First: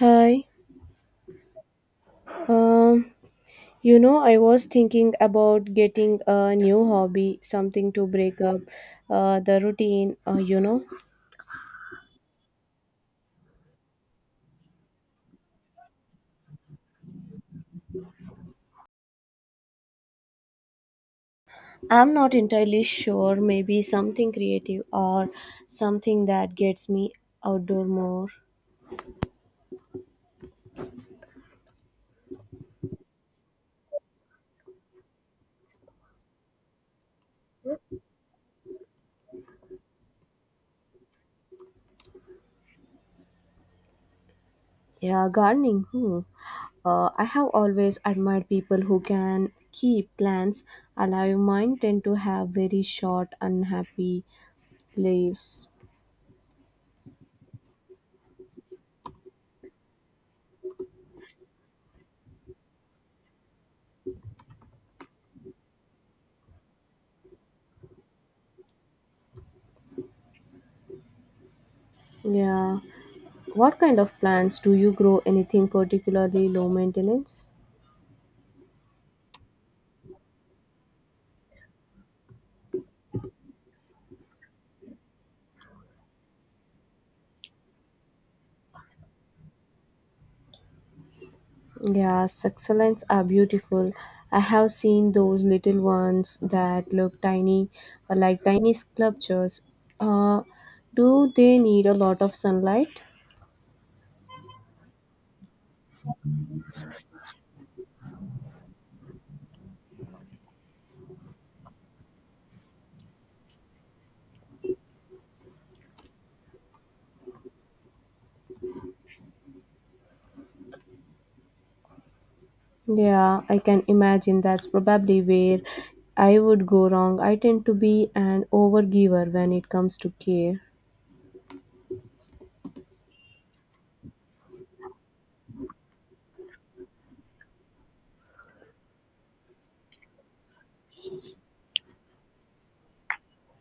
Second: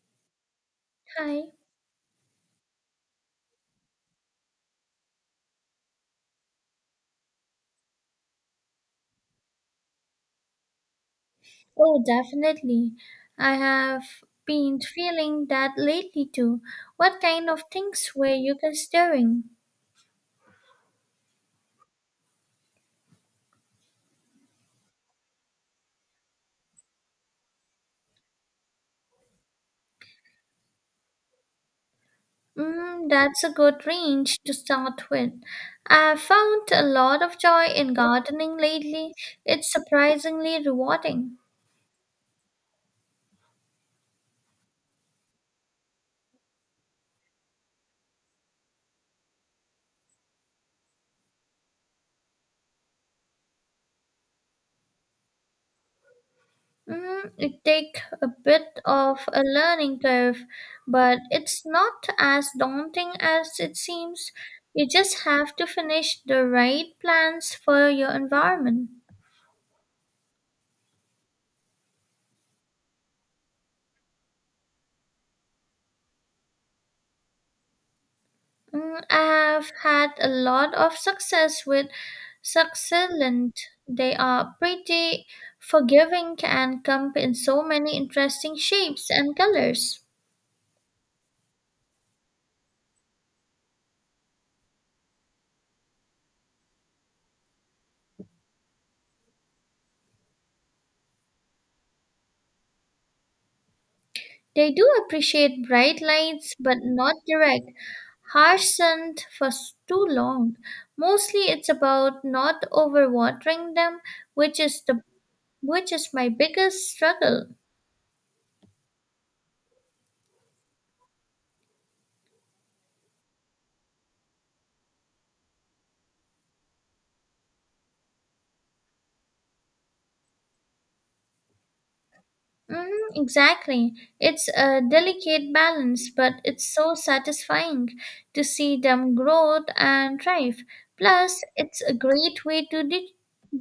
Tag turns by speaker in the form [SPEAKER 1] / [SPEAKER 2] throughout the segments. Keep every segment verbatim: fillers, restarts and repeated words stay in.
[SPEAKER 1] Hi.
[SPEAKER 2] Hi.
[SPEAKER 1] Um, you know, I was thinking about getting a new hobby, something to break up uh, the routine, uh, you know.
[SPEAKER 2] Oh, definitely. I have been feeling that lately too. What kind of things were you considering?
[SPEAKER 1] I'm not entirely sure, maybe something creative or something that gets me outdoor more.
[SPEAKER 2] Mm, that's a good range to start with. I found a lot of joy in gardening lately. It's surprisingly rewarding.
[SPEAKER 1] Yeah, gardening. Hmm. Uh, I have always admired people who can keep plants alive. Mine tend to have very short, unhappy leaves.
[SPEAKER 2] Mm, it takes a bit of a learning curve, but it's not as daunting as it seems. You just have to finish the right plans for your environment.
[SPEAKER 1] Yeah. What kind of plants do you grow? Anything particularly low maintenance?
[SPEAKER 2] Mm, I have had a lot of success with Succulent. They are pretty forgiving and come in so many interesting shapes and colors.
[SPEAKER 1] Yeah, succulents are beautiful. I have seen those little ones that look tiny, uh, like tiny sculptures. Uh, do they need a lot of sunlight?
[SPEAKER 2] They do appreciate bright lights, but not direct, harsh sun for s- too long. Mostly it's about not overwatering them, which is the which is my biggest struggle.
[SPEAKER 1] Yeah, I can imagine that's probably where I would go wrong. I tend to be an overgiver when it comes to care.
[SPEAKER 2] Mm, exactly. It's a delicate balance, but it's so satisfying to see them grow and thrive. Plus, it's a great way to de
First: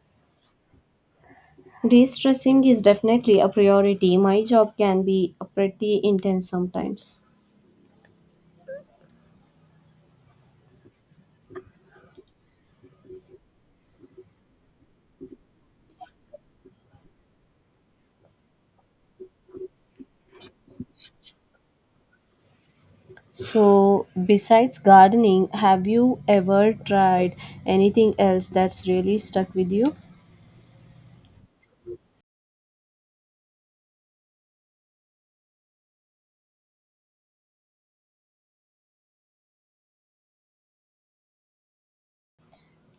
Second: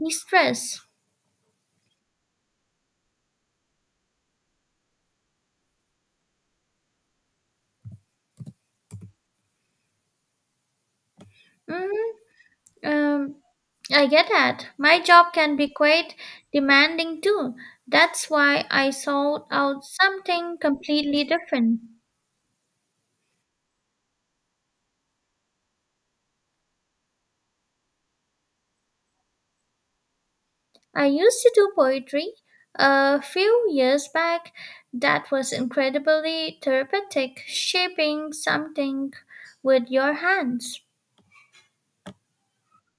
[SPEAKER 2] stress.
[SPEAKER 1] De-stressing is definitely a priority. My job can be uh, pretty intense sometimes.
[SPEAKER 2] Mm, um, I get that. My job can be quite demanding too. That's why I sought out something completely different.
[SPEAKER 1] So, besides gardening, have you ever tried anything else that's really stuck with you?
[SPEAKER 2] I used to do poetry a few years back. That was incredibly therapeutic, shaping something with your hands.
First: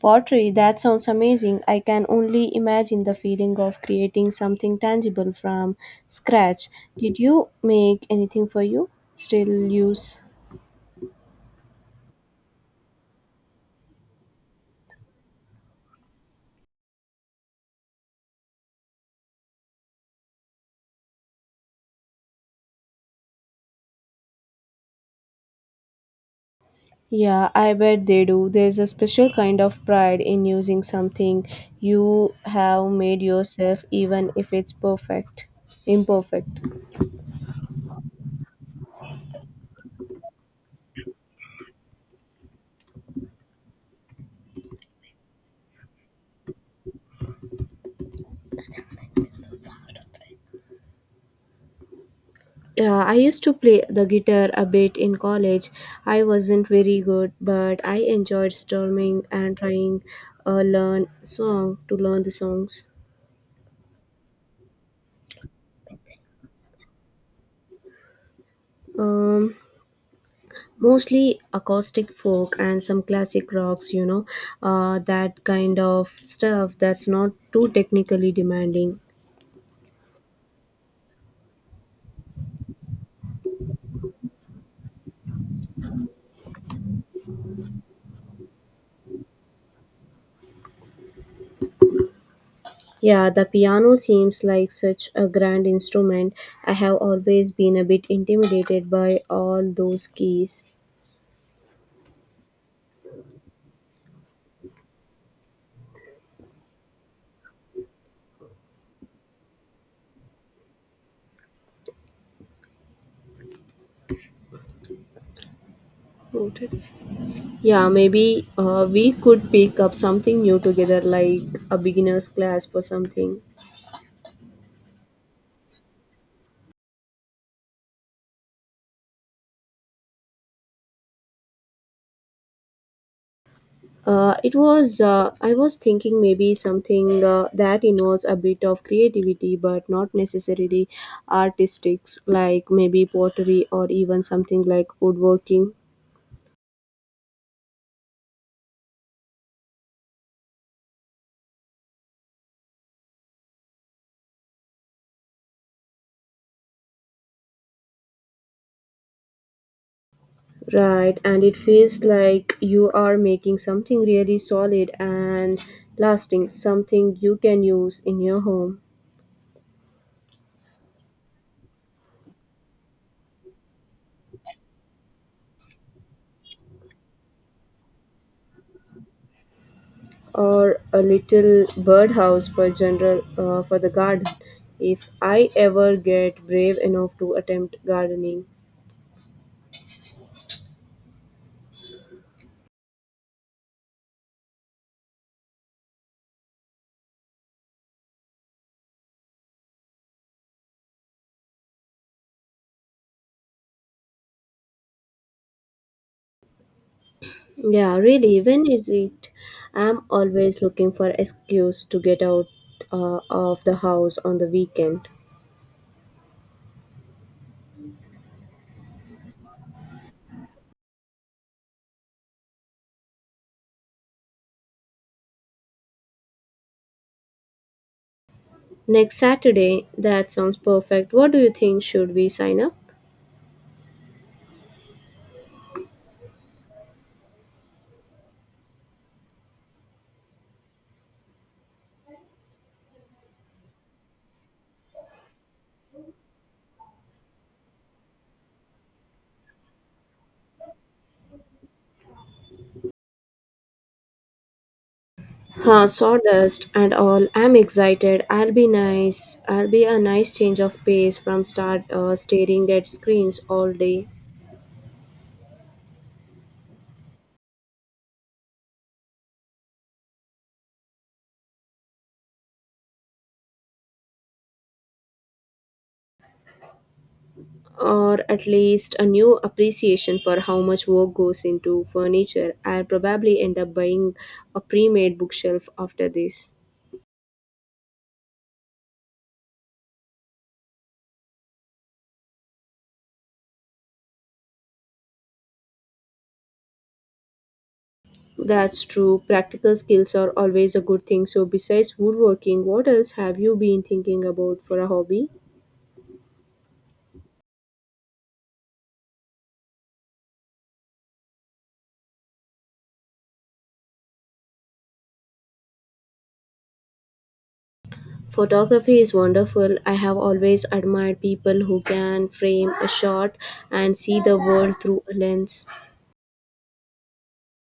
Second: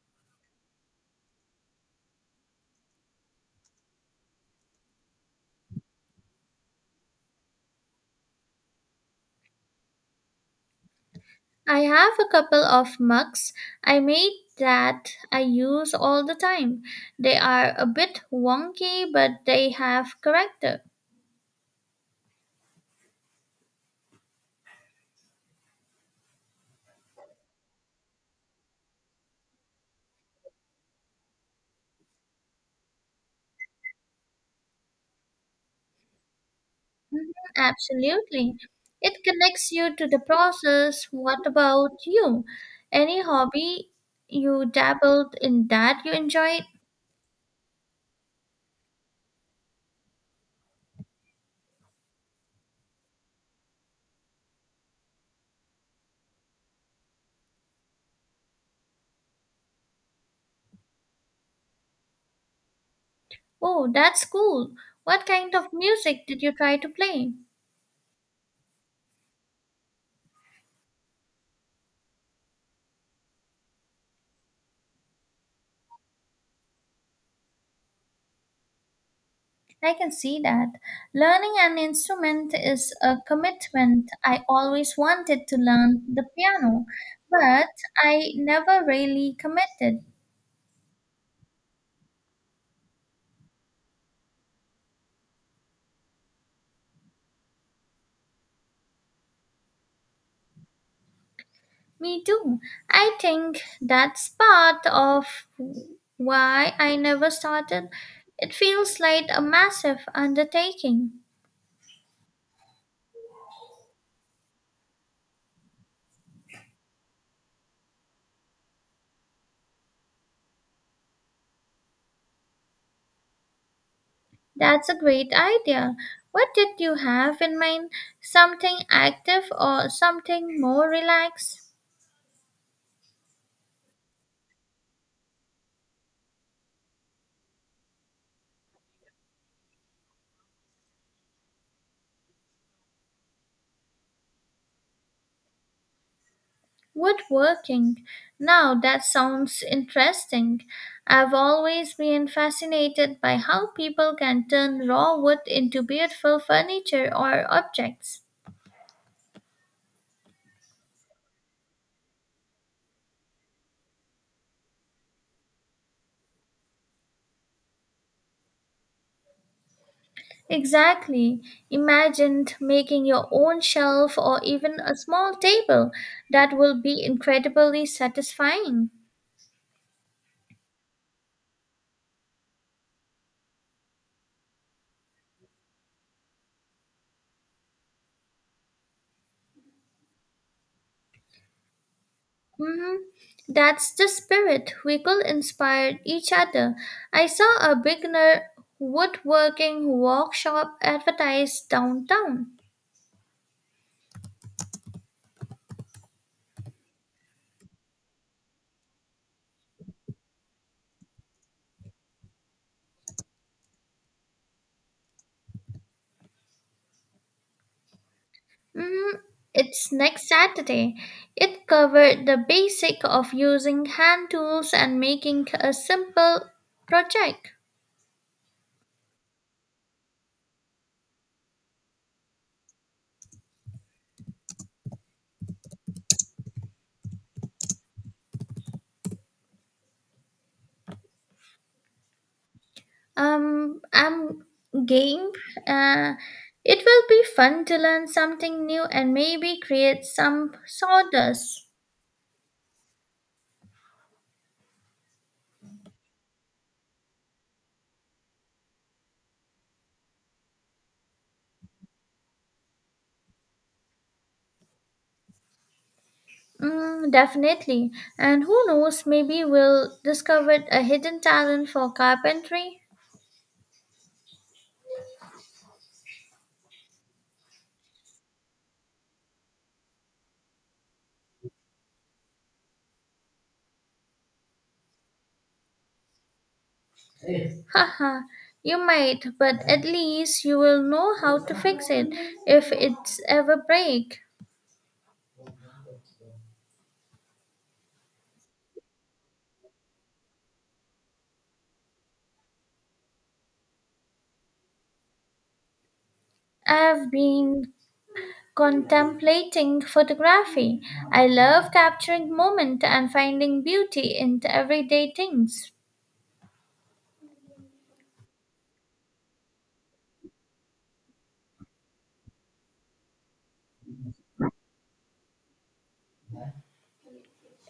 [SPEAKER 1] Pottery, that sounds amazing. I can only imagine the feeling of creating something tangible from scratch. Did you make anything for you? Still use?
[SPEAKER 2] I have a couple of mugs I made that I use all the time. They are a bit wonky, but they have character.
[SPEAKER 1] Yeah, I bet they do. There's a special kind of pride in using something you have made yourself, even if it's perfect, imperfect.
[SPEAKER 2] Mhm, absolutely. It connects you to the process. What about you? Any hobby you dabbled in that you enjoyed?
[SPEAKER 1] Yeah, I used to play the guitar a bit in college. I wasn't very good, but I enjoyed strumming and trying uh, learn song to learn the songs.
[SPEAKER 2] Oh, that's cool. What kind of music did you try to play?
[SPEAKER 1] Um, Mostly acoustic folk and some classic rocks, you know, uh, that kind of stuff that's not too technically demanding.
[SPEAKER 2] I can see that. Learning an instrument is a commitment. I always wanted to learn the piano, but I never really committed.
[SPEAKER 1] Yeah, the piano seems like such a grand instrument. I have always been a bit intimidated by all those keys.
[SPEAKER 2] Me too. I think that's part of why I never started. It feels like a massive undertaking.
[SPEAKER 1] Noted. Yeah, maybe uh, we could pick up something new together, like a beginner's class for something.
[SPEAKER 2] That's a great idea. What did you have in mind? Something active or something more relaxed?
[SPEAKER 1] Uh, it was, uh, I was thinking maybe something uh, that involves a bit of creativity but not necessarily artistics, like maybe pottery or even something like woodworking.
[SPEAKER 2] Woodworking. Now that sounds interesting. I've always been fascinated by how people can turn raw wood into beautiful furniture or objects.
[SPEAKER 1] Right, and it feels like you are making something really solid and lasting, something you can use in your home.
[SPEAKER 2] Exactly. Imagine making your own shelf or even a small table. That will be incredibly satisfying.
[SPEAKER 1] Or a little birdhouse for general uh, for the garden if I ever get brave enough to attempt gardening.
[SPEAKER 2] Mhm. That's the spirit. We could inspire each other. I saw a beginner woodworking workshop advertised downtown.
[SPEAKER 1] Yeah, really, when is it? I'm always looking for excuse to get out uh, of the house on the weekend.
[SPEAKER 2] Mhm. It's next Saturday. It covered the basic of using hand tools and making a simple project.
[SPEAKER 1] Next Saturday, that sounds perfect. What do you think? Should we sign up?
[SPEAKER 2] Um, I'm game. Uh, it will be fun to learn something new and maybe create some sawdust.
[SPEAKER 1] Huh, sawdust and all. I'm excited. I'll be nice. I'll be a nice change of pace from start uh, staring at screens all day.
[SPEAKER 2] Mm, definitely. And who knows, maybe we'll discover a hidden talent for carpentry.
[SPEAKER 1] Or at least a new appreciation for how much work goes into furniture. I'll probably end up buying a pre made bookshelf after this.
[SPEAKER 2] Haha, you might, but at least you will know how to fix it if it's ever break.
[SPEAKER 1] That's true. Practical skills are always a good thing. So, besides woodworking, what else have you been thinking about for a hobby?
[SPEAKER 2] I've been contemplating photography. I love capturing moment and finding beauty in the everyday things.
[SPEAKER 1] Photography is wonderful. I have always admired people who can frame a shot and see the world through a lens.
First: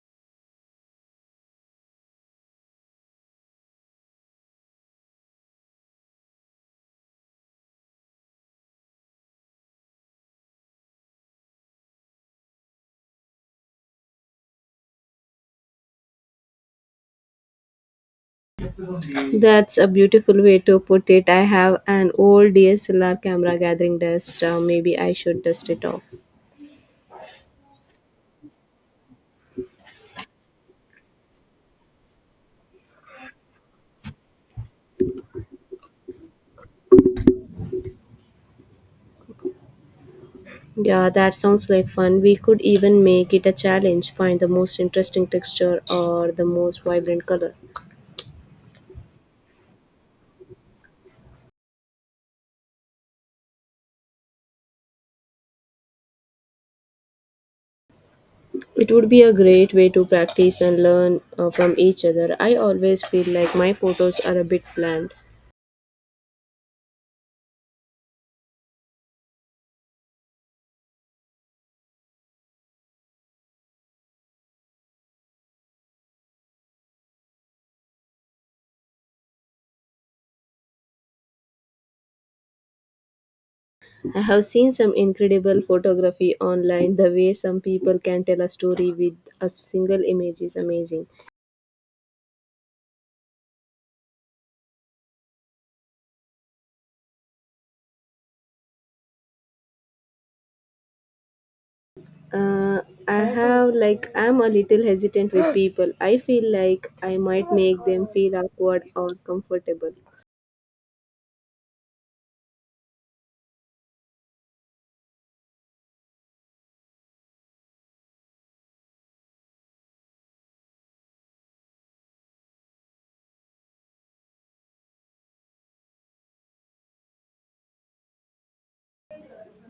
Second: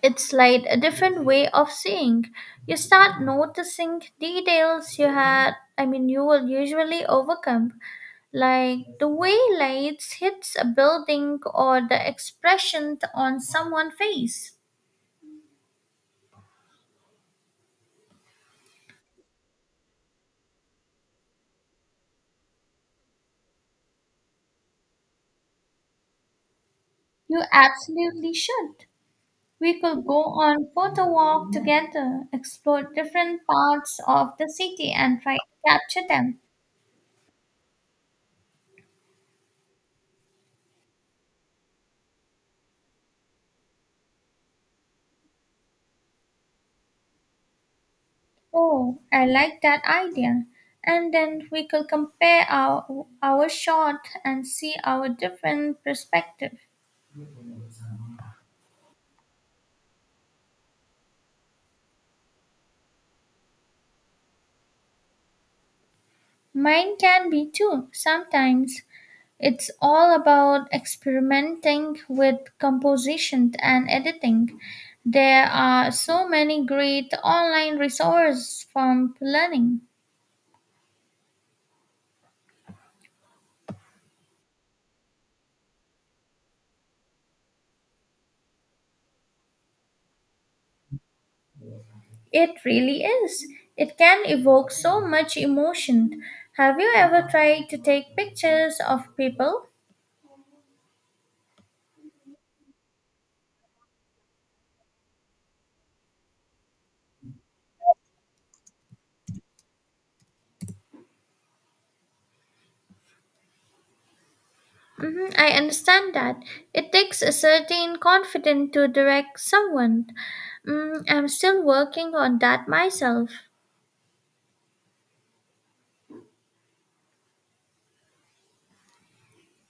[SPEAKER 2] It's like a different way of seeing. You start noticing details you had, I mean, you will usually overcome, like the way lights hits a building or the expression on someone's face.
[SPEAKER 1] That's a beautiful way to put it. I have an old D S L R camera gathering dust. Uh, maybe I should dust it off.
[SPEAKER 2] You absolutely should. We could go on photo walk together, explore different parts of the city and try to capture them.
[SPEAKER 1] Yeah, that sounds like fun. We could even make it a challenge find the most interesting texture or the most vibrant color.
[SPEAKER 2] Oh, I like that idea. And then we could compare our our shot and see our different perspective.
[SPEAKER 1] It would be a great way to practice and learn uh, from each other. I always feel like my photos are a bit bland.
[SPEAKER 2] Mine can be too. Sometimes it's all about experimenting with composition and editing. There are so many great online resources from learning.
[SPEAKER 1] I have seen some incredible photography online. The way some people can tell a story with a single image is amazing.
[SPEAKER 2] It really is. It can evoke so much emotion. Have you ever tried to take pictures of people?
[SPEAKER 1] uh, I have like I'm a little hesitant with people. I feel like I might make them feel awkward or comfortable.
[SPEAKER 2] Mhm, I understand that. It takes a certain confidence to direct someone. Mm, I'm still working on that myself.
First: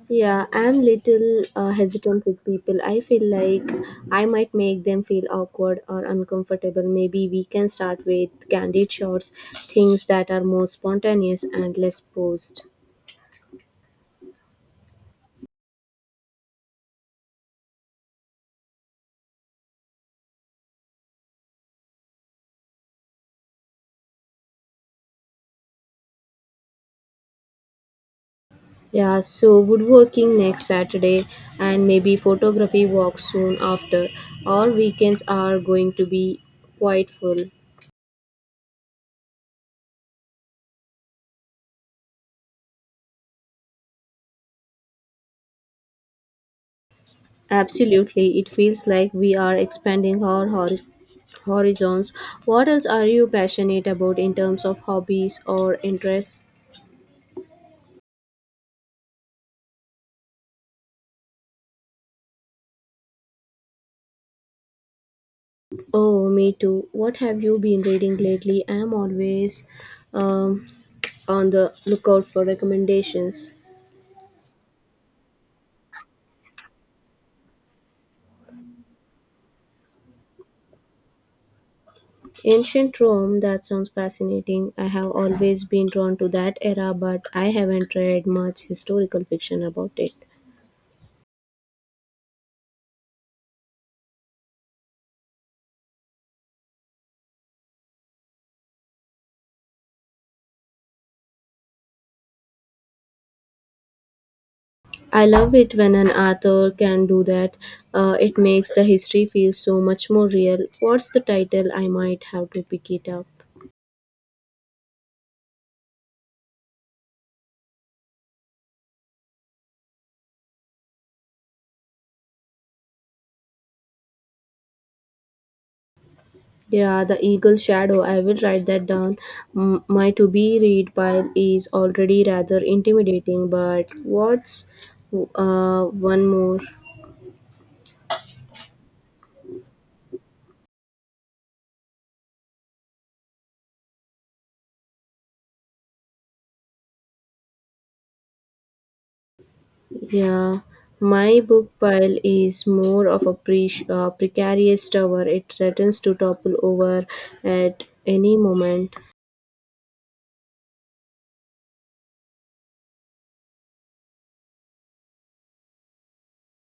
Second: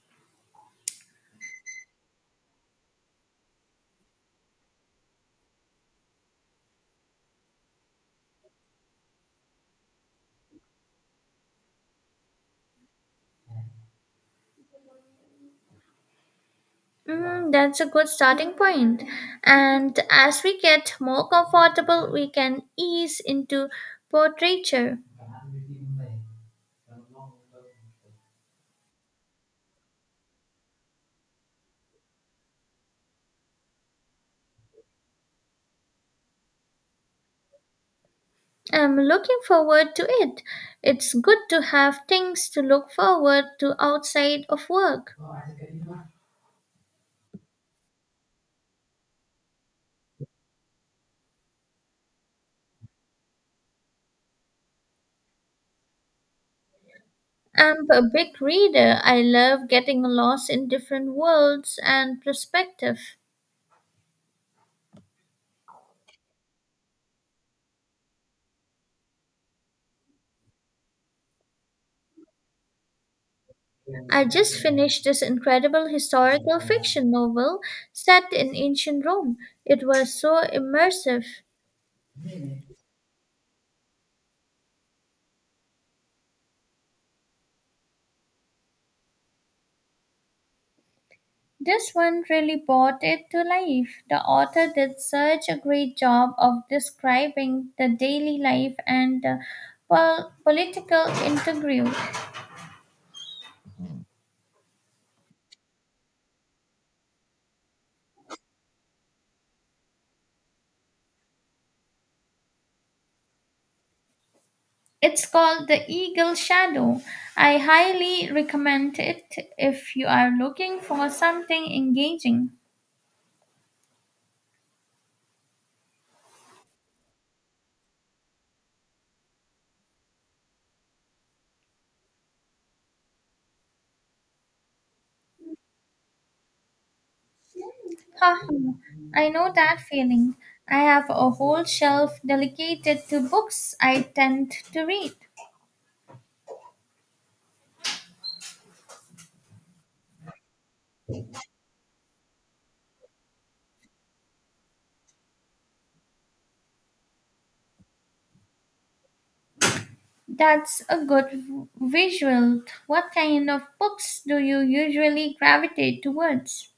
[SPEAKER 1] Yeah, I'm little uh, hesitant with people. I feel like I might make them feel awkward or uncomfortable. Maybe we can start with candid shots, things that are more spontaneous and less posed.
[SPEAKER 2] Mm, that's a good starting point. And as we get more comfortable, we can ease into portraiture.
[SPEAKER 1] Yeah, so woodworking next Saturday, and maybe photography walk soon after. Our weekends are going to be quite full.
[SPEAKER 2] I'm looking forward to it. It's good to have things to look forward to outside of work.
[SPEAKER 1] Absolutely, it feels like we are expanding our hori- horizons. What else are you passionate about in terms of hobbies or interests?
[SPEAKER 2] I'm a big reader. I love getting lost in different worlds and perspectives.
[SPEAKER 1] Oh, me too. What have you been reading lately? I am always um, on the lookout for recommendations.
[SPEAKER 2] I just finished this incredible historical fiction novel set in ancient Rome. It was so immersive.
[SPEAKER 1] Ancient Rome, that sounds fascinating. I have always been drawn to that era, but I haven't read much historical fiction about it.
[SPEAKER 2] This one really brought it to life. The author did such a great job of describing the daily life and the pol- political intrigue.
[SPEAKER 1] I love it when an author can do that. Uh, it makes the history feel so much more real. What's the title? I might have to pick it up.
[SPEAKER 2] It's called The Eagle Shadow. I highly recommend it if you are looking for something engaging.
[SPEAKER 1] Yeah, The Eagle Shadow. I will write that down. M- my to be read pile is already rather intimidating, but what's uh, one more?
[SPEAKER 2] Haha, I know that feeling. I have a whole shelf dedicated to books I tend to read.
[SPEAKER 1] Yeah, my book pile is more of a pre- uh, precarious tower. It threatens to topple over at any moment.
[SPEAKER 2] That's a good v- visual. What kind of books do you usually gravitate towards?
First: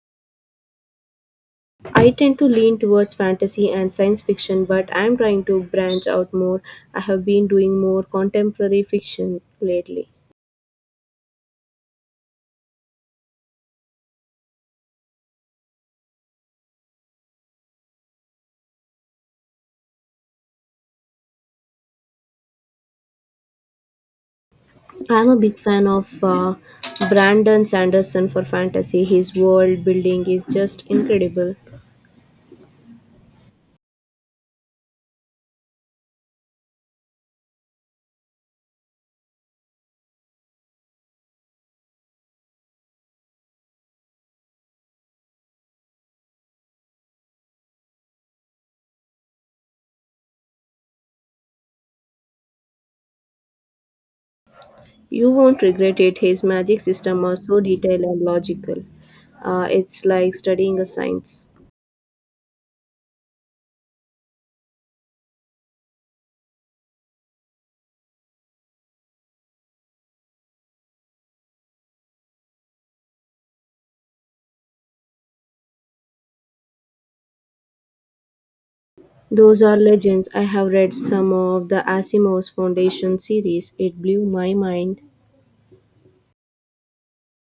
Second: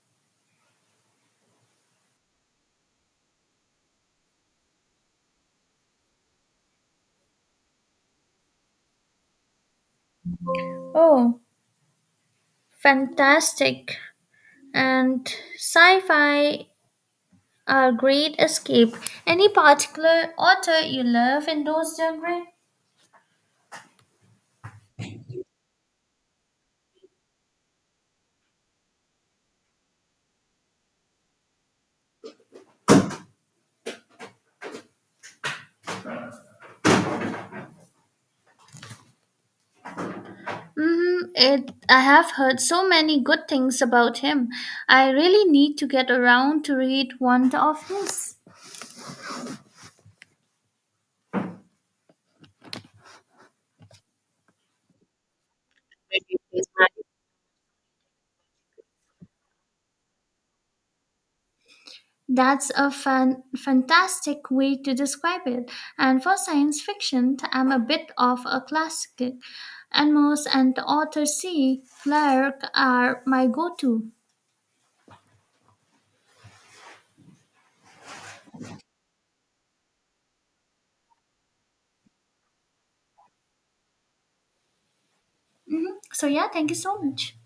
[SPEAKER 1] I tend to lean towards fantasy and science fiction, but I'm trying to branch out more. I have been doing more contemporary fiction lately.
[SPEAKER 2] Oh, fantastic. And sci fi are great escape. Any particular author you love in those genres?
[SPEAKER 1] I'm a big fan of uh, Brandon Sanderson for fantasy. His world building is just incredible.
[SPEAKER 2] Mm, it, I have heard so many good things about him. I really need to get around to read one of his.
[SPEAKER 1] You won't regret it. His magic system are so detailed and logical. Uh, it's like studying a science.
[SPEAKER 2] That's a fan, fantastic way to describe it. And for science fiction, I'm a bit of a classic. Amos and Arthur C. Clarke are my go-to.
[SPEAKER 1] Those are legends. I have read some of the Asimov's Foundation series. It blew my mind.
[SPEAKER 2] Mhm. So yeah, thank you so much.